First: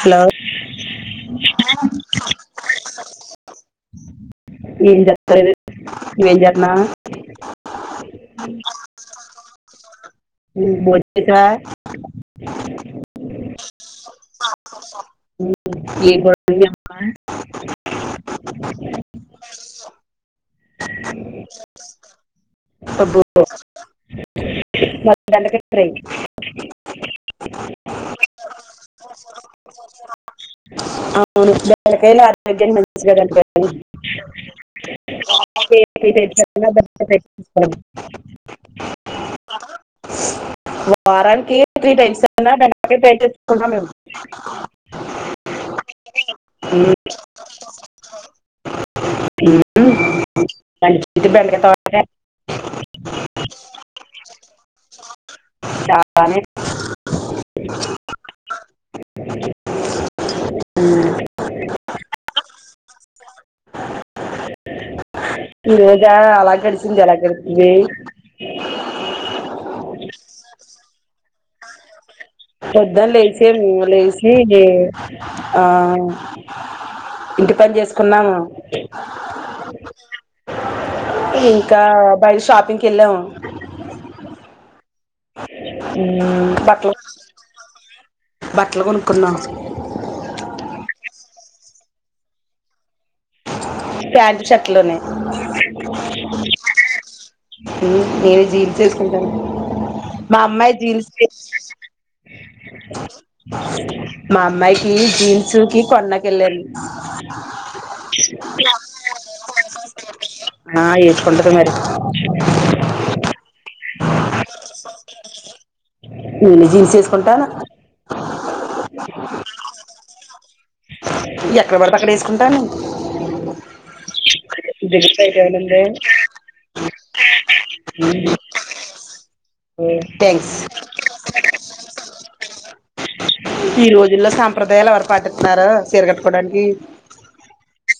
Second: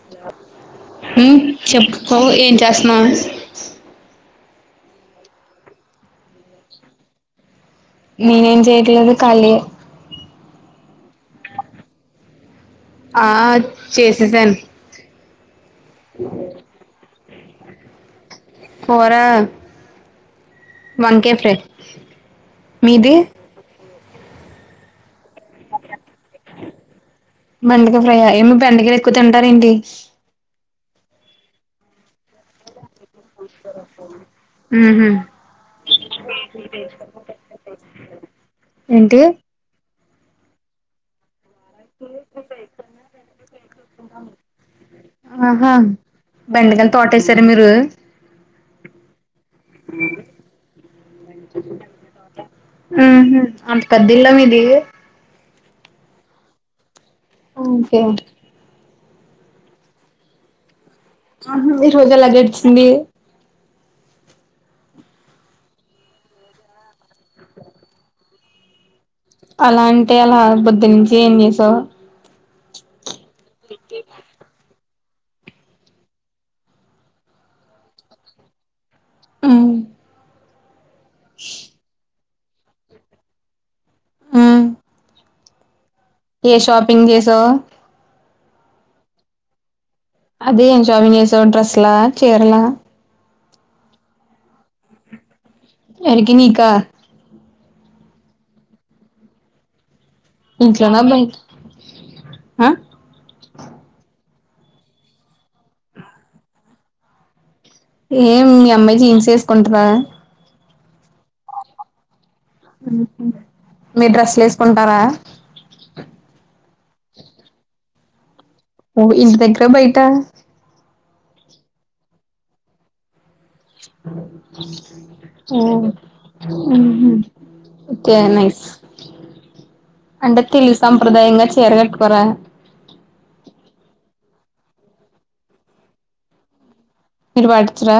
Hello హమ్ చెప్పుకో ఏం చేస్తన్నవ్ ఏంజ ఏం చేతన్నావ్ నిన్ ఏం చేయట్లేదు కాలి ఎ బో ఇక్కడ ఆ చేసేసాను కూర వంకాయ హమ్ ఫ్రై [inaudible] మీది అబ్బో మ బెండకై ఫ్రై యా ఏమి బెండకాయలు ఎక్కువ తింటార్ ఏంటి అవును బెండకైల్ మని మంచిగ కనిపతను ఊహూ తెస్తా ఏంటి వారానికి త్రీ టైమ్స్ అన్న బెండకై ఫ్రై చేసుకుంటాం మేం ఆహా బెండకాయలు తోటేసారా మీరు హమ్ బెండకాయ తోటలే ది చాలానే ఒకే ఉమ్, ఆహ మీరు లగేజ్ సింది లేేజ అలా గడిసింది ఎలా గడిసింది అలా అంటే ఎలా బద్దనుంచి ఏం చేశావ్ పొద్దన్ లేసే ఇంగ లేసి ఆ ఇంటి పని చేసుకున్నము హ్మ్ ఇంకా భై షాపింగ్ కెల్లాము హ్మ్ ఏ బట్టలు షాపింగ్ చేసావు బట్టలు కొనుక్కునామ్ అదే ఏం షాపింగ్ చేసావ్ డ్రస్లా చీర్లా ప్యాంట్ షట్లూనయ్ ఎవరికి నీకా [unintelligible] నేను జీన్స్ ఎస్కుంటానా మా అమ్మాయి ఇంట్లోనా జీన్స్ టీ బయట ఆ [unintelligible] మా అమ్మాయికి జీన్స్ కి కొన్నకెళ్ళాను ఏం మీయమ్ మ్మాయ్ జీన్స్ ఎస్కుంటదా ఆ ఏస్కుంటది మరి మీరు డ్రస్లు ఏస్కుంటారా నేను జీన్స్ వేసుకుంటాను ఓ ఇంటి దగ్గరా బయటా ఎక్కడ పడితే అక్కడ ఏసుకుంటాను ఉమ్ మ్మ్ హ్మ్ కే నైస్ అంటే థ్యాంక్స్ తెలుగు సంప్రదాయంగా చీర కట్టుకోరా. ఈ రోజుల్లో సాంప్రదాయాలు ఎవరు పాటిత్తున్నారు చీర గట్టుకోవడానికి మీరు పాటిచ్చరా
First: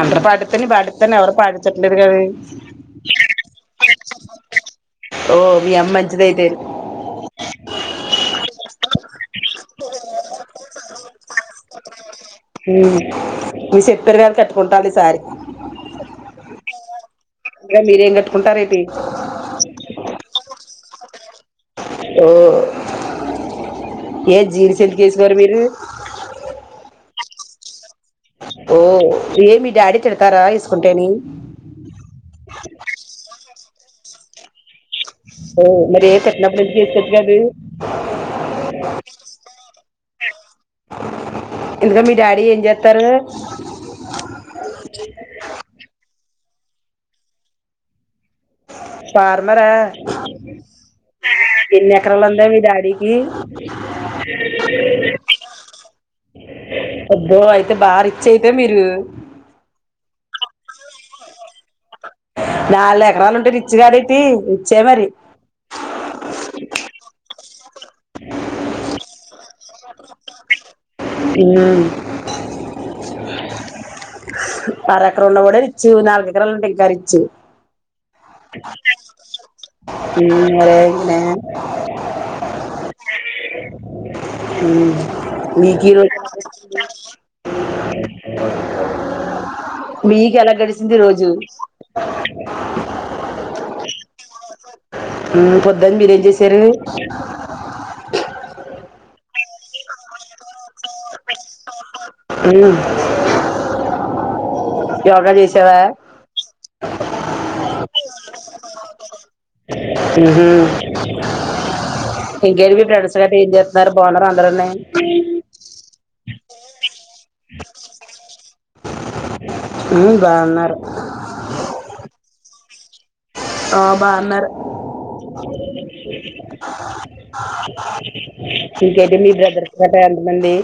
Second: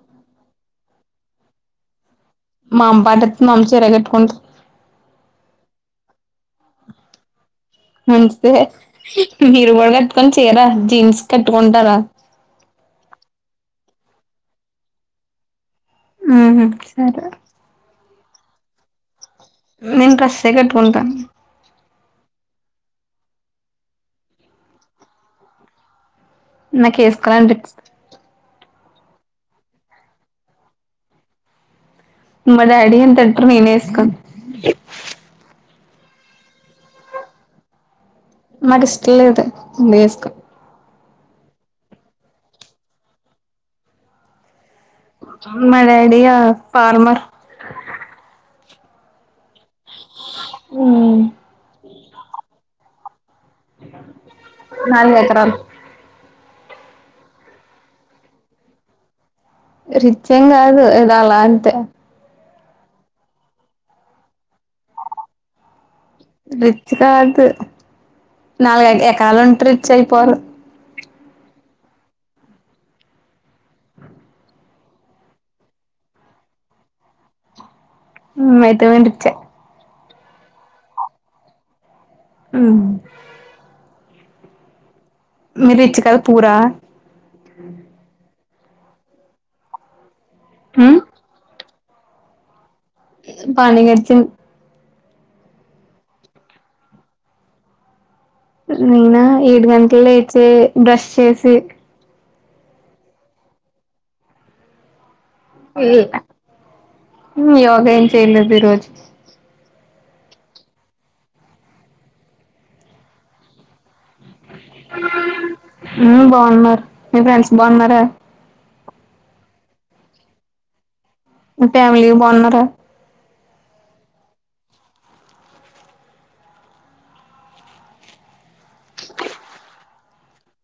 అందరు పాటిత్తేనే పాటిత్తాను ఎవరు పాటించట్లేదు కదే మా అమ్మ పాటికు మా అమ్మ చీరే కట్కుంట్ ఓ మీ అమ్మ మంచిదైతే మంచిదే మీరు కూడా కట్టుకొని చీర జీన్స్ కట్టుకుంటారా ఊ మీరు చెప్పారు గాటి కట్టుకుంటాను ఈసారి ఊహూ సరే ఉంటారేటి నేను డ్రస్సే కట్టుకుంటాను ఓ ఏ జీన్స్ ఎట్టుకేసుకోరు మీరు నాకేసుకోవాల [unintelligible] ఓ ఏ మీ డాడీ తిడతారా ఏసుకుంటేని మా డాడీ ఎంత ననే వేసుకోను ఓ మరే పెట్టనప్పడు ఎందుకు ఏసుకోవచ్చు కాదీ మాది స్టేట్ నేస్కో ఇంతకీ మీ డాడీ ఏం జేత్తారు మా డాడీ ఆ పార్మర్ పార్ రా ఎన్ని ఎకరాలుందే మీ డాడి గి నాలుగు ఎకరాలు అబ్బో అయితే బా రిచ్ అయితే మీరు రిచ్ ఏం కాదు ఎ దోలా అంతే నాలుగు ఎకరాలుంటే రిచ్ గాడేటి రిచ్చే మరి నాలుగై ఎకరాల ఉంట రిచ్ అయిపోర తిన్ అర ఎకరం ఉన్న వాడె రిచ్చు నాలుగు ఎకరలా ఉన్న వాడు ఇంకా రిచ్చు ఉమ్ అయితేమేం రిచ్చె ఉమ్ మరే [unintelligible] ఉమ్ మ్ మీకి రిచ్ రోజ్ కాదు అ పూరా మీక్ ఎలా గడిసింది రోజు పని కడితిం పొద్దున్ మీరెం చేసారు నా ఏడు గంటల్ లేచి బ్రష్ చేసి అను హి యోగ ఏం చేయలేదు ఈ రోజు ఉహు ఇంకేంటి మి ఫ్రెండ్స్ గట్రా ఏం చేస్తున్నారు బాగున్నారు అందరునే హుమ్ బాగున్నారు మీ ఫ్రెండ్స్ బాగున్నార హుమ్ బాగున్నారు ఫ్యామిలీ బాగున్నారా ఆ బాగున్నారు ఇంకేంటి మీ బ్రదర్స్ గట్రా ఎంతమంది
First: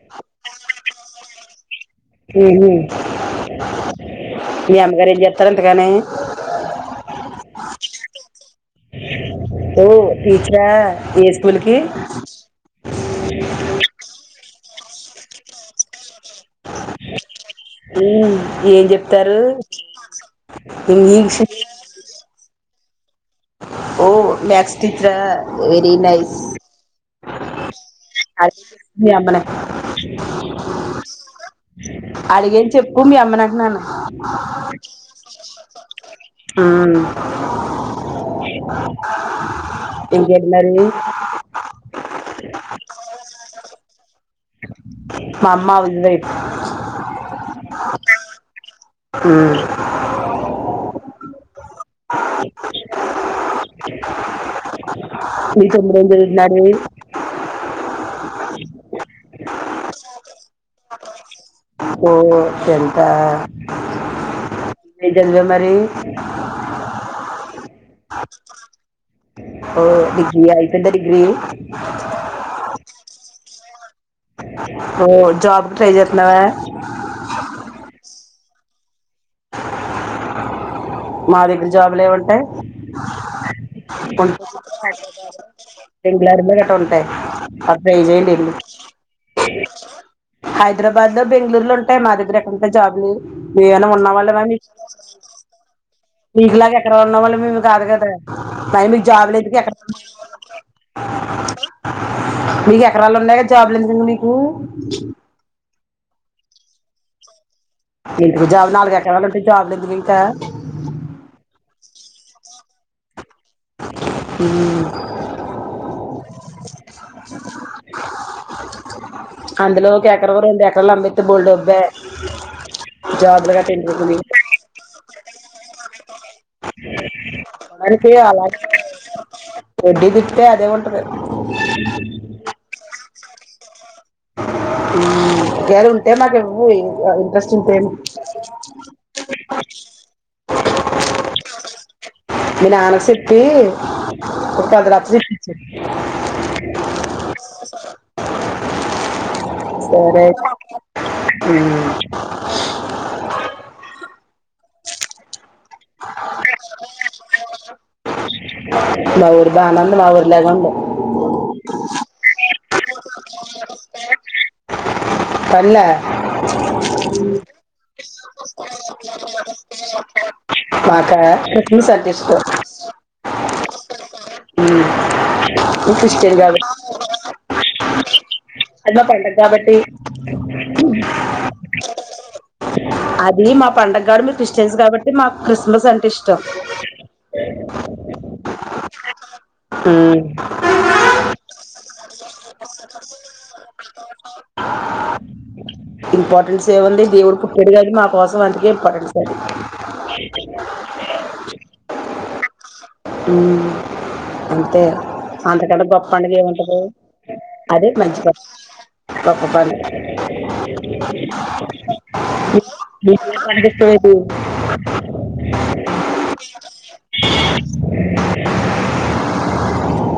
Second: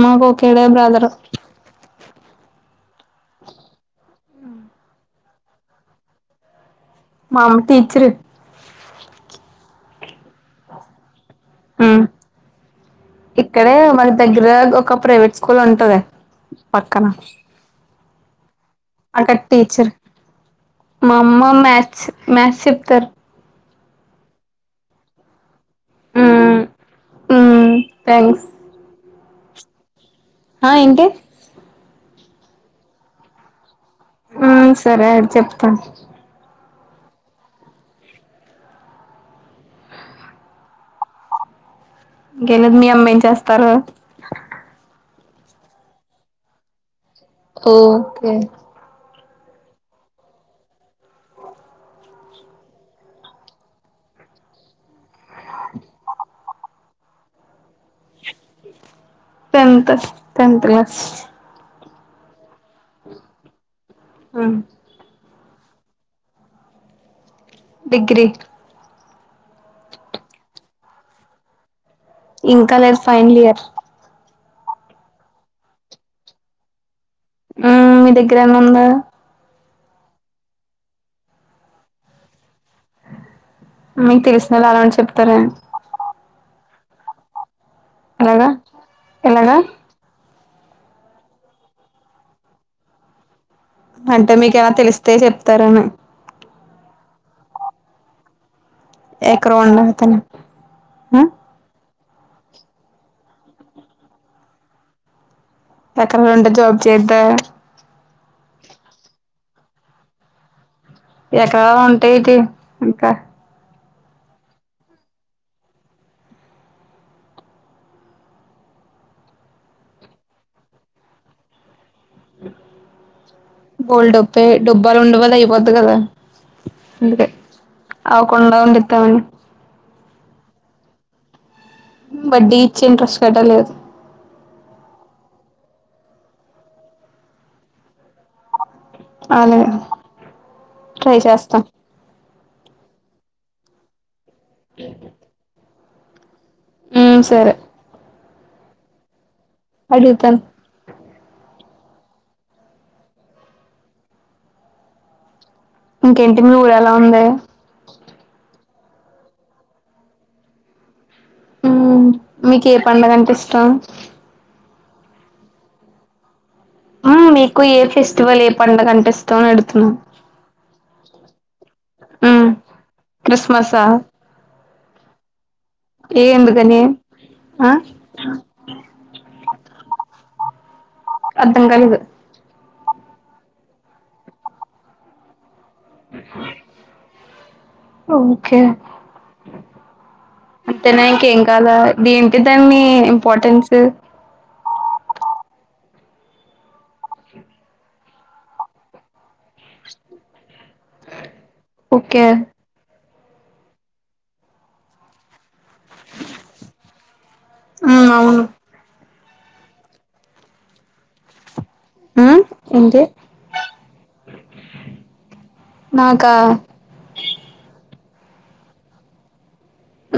మా ఒకడే బ్రదర్ హుహు మీ అమ్మగారు ఏం చేస్తారు ఎంతగానే మా అమ్ టీచర్ ఓ టీచరా ఏ స్కూ కుల్ కి ఇక్కడే మన దెగ్గర ఒక ప్రైవేట్ స్కూల్ ఉంటది పక్కన ఉమ్ అక్కడ టీచర్ మా ఇంగ్లీష్ అమ్మ మథ్స్ మ్యాథ్స్ చెప్ కర్ ఓ మక్స్ టీచర్ వెరి నైస్ మ్మ్ మ్మ్ అ మీ అమ్మ అ ఏంటి అడిగేని చెప్పు మీ అమ్మని అంటున్నాను మ్మ్ సరే చెప్తాను హ్మ్ ఇంకేటి మరి ఇంకేం లేదు మీ అమ్మ ఏం చేస్ తరు మా అమ్మ ఉంది ఓకే హ్మ్ [unintelligible] నాది టెన్త్ స్ టెన్త్ క్లాస్ ఓ టెన్తా ఆ [unintelligible] మరి డిగ్రీ ఓ డిగ్రీ ఆ అయిపోయిందా డిగ్రీ ఇంకా లేదు ఫైనల్ ఇయర్ ఓ జాబ్ కి ట్రై చేత్తున్నవా మ్మ్ మీ దగ్ ఇక్కడ ఎండుంద మా దగ్గర జాబు లేవంటే [unintelligible] మీకు తెలిసిన వాళ్ళు అలాంటి చెప్తారా నేను [unintelligible] [unintelligible] డై చెయ్యండి ఎలాగా ఎలాగా [unintelligible] హైదరాబాద్ లో బెంగళూరులో ఉంటాయి మా దగ్గర ఎక్కడంటయి జాబ్లు అంటే మీకు ఏమన్న తెలిస్తే చెప్తారని మీకు లాగా ఎక్కడ ఉన్నా వాళ్ళమేం కాదు కదా టైంలకి జాబ్ లు ఎతికి ఎక్కడ [unintelligible] మీకు ఎకరాలు ఉన్నాయి కదా జాబ్లెందుకు ఇంగ మీకు ఎకరాలు ఉంటే జాబ్ చెయ్యొద్ద ఏంటిది జాబ్ నాలుగు ఎకరాలు ఉంటే జాబులు ఎందుకు ఇంకా ఎక్క ఉంటా ఏంటి ఇంకా అహ అందులో ఒక ఎకర రెండు ఎకరాలు ఆమెస్తే బోల్డబ్బే బోల్ మీకు డబ్బే డబ్బు ర ఉండవదయి వద్దు కదా అందుకే ఆ కొండవడి ఇతామని వడ్డి తిప్పితే అదే ఉంటది. వడ్డీ ఇచ్చ ఇంట్రెస్ట్ పెట్టలేదు. ఊ గేలు ఉంటే మాకివ్వు ఇంట్రెస్ట్ ఉంటేను. అ లేదు ట్రై చేస్తాం. మీ నాన్న కి సెప్పి ఒ పది లచ్చలు ఇప్పిచే [unintelligible] ఉ సరే సరే అయితే అడుగుతాను [unintelligible] ఊ ఇంకేంటి ఊరు ఎలా ఉందే? మా ఊరు బానుంది మా ఊర్ లాగా ఉంది. ఊ మీకు ఏ పండగంటే ఇష్టం. పల్ల ఊ మీకు ఏపిస్త ఫెస్టివల్ ఏ పండగ అంటే ఇష్టంని అడుతున్నాం. మాకా కుక్కిస్ ఇష్టం మసా ఊ [unintelligible] ఏందగానీ ఆ [unintelligible] అది మా పండగ కాబట్టి [inaudible] అర్ధం కాలేదు. అది మా పండగ కాబట్టి, మీరు క్రిస్టియన్స్ కాబట్టి మా క్రిస్మస్ అంటే ఇష్టం. [unintelligible] ఓకే అంతేనా ఇంకేం ఏం కావాల దెంటి దామ్మి ఇంపార్టెన్స్ ఇంపార్టెన్స్ ఏ ఉంది. దేవుడు పుట్టాడు మా కోసం అందుకే ఇంపార్టెన్స్ అండి [unintelligible] ఓకే ఊ అంతే అంతకంటే గొప్ప అండగ ఏముంటది అదే ఉమ్ మంచి ప అవును త పతని ఉమ్ ఏంటి స్త నాకా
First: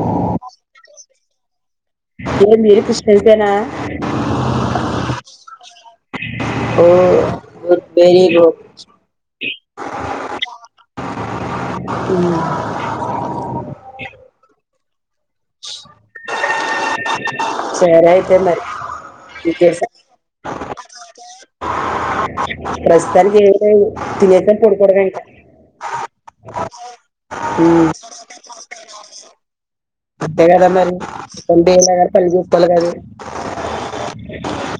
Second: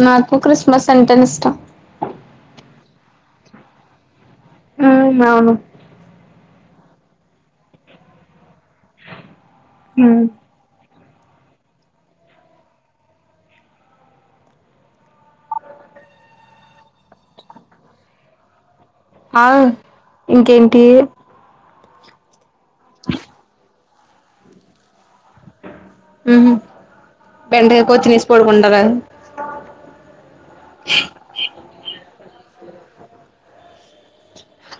నాకు క్రిస్మస్ అంటన్ ఇష్టం ఏం మీరు కష్యితేనా అ అవును ఓర హ అ సరే అయితే మరి ఆ ఇంకేం ఇంకేంటి అ ప్రస్తుతానికి తిలిసం కొడుకుడవంంట బంటగా ఉమ్, కోతినీసి పోడుకుంటార అ కద మరి కలిసేస్ కలవాలి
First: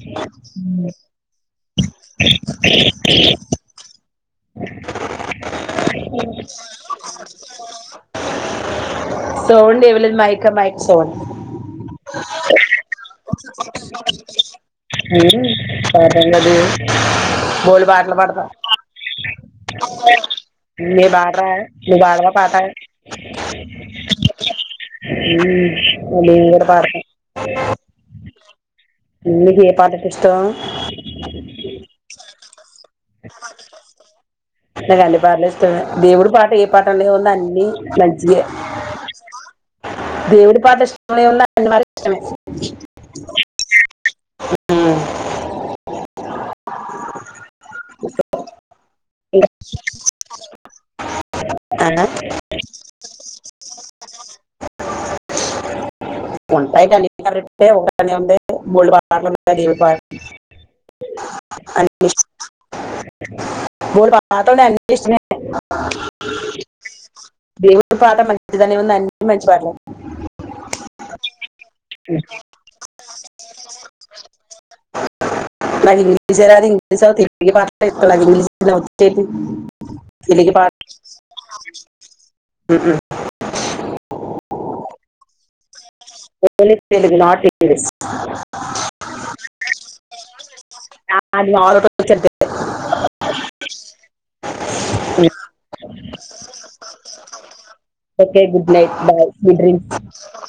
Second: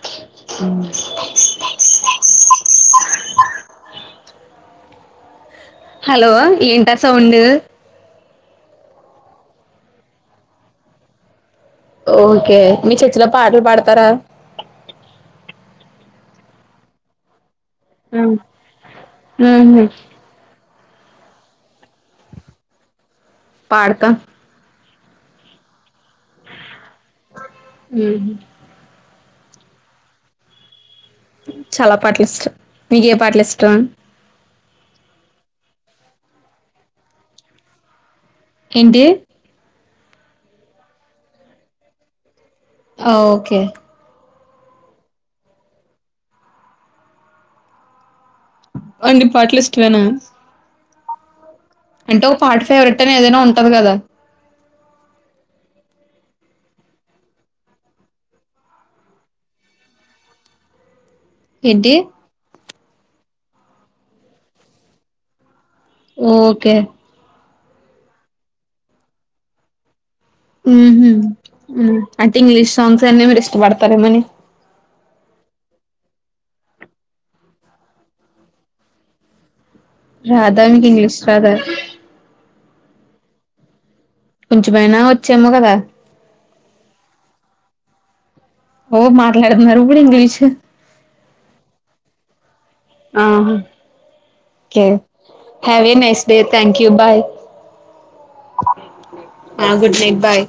అ [unintelligible] [unintelligible] హలో ఏంట సౌండ్ సౌండ్ ఏమీలేదు మయకా మైక్ సోన్ ఓకే మీ చెర్చిలో పాటలు పాడతారా పట గది గోలి పాటలు పడతా ఉ మ బాడ రా మీ బాడరా పాటా పాడత ఇ నేను కూడా పాడుతా ఉహు మీకు ఏ పాతట్ ఇష్టం చాలా పాటలు ఇష్టం నీక ఏ పాటలు ఇష్టం నాకు అన్ని పాటలు ఇష్టమే దేవుడి పాట ఏ పాటలో ఉంది అన్నిీ మంచియే ఏంటి దేవుడి పాటా ఇష్టన్న అన్నీ పాటలు ఇష్టమే ఆ ఓకే అ అడి పాటాల్ లిస్ట్ వేనా ఆ అంటే ఓ పాార్ట్ ఫేవరెట్ అని ఏదైనా ఉంటది కదా ఉంటాయి కానీ కరెే ఒక అని ఉంది బోల్ పాటలు ఉంటాయి ఏంటి అే [inaudible] బోలెడు పాటలు ఉన్నాయ్ అన్ని ఇష్టమే ఓకే దేవుడు పాఠ మంచిందాని ఏముంది అన్నీ మంచి పాటలే ఉ అంటే ఇంగ్లీష్ సాంగ్స్ అన్న మీరు ఇష్టపడతారేమని మకు ఇంగ్లీష రాదు ఇంగ్లీంష నే రాధా మీకి ఇంగ్లిష్ రాధా ఉహు కొంచమైనా వచ్చేమో కదా పో తెలుగు నాటి ఏ ఓ మాట్లాడన్నారురు కూడా ఇంగ్లిష్ అది ఆల్ వచ్చేది హవ నైస్ డేథం bye okay good night bye good dreams good night బయ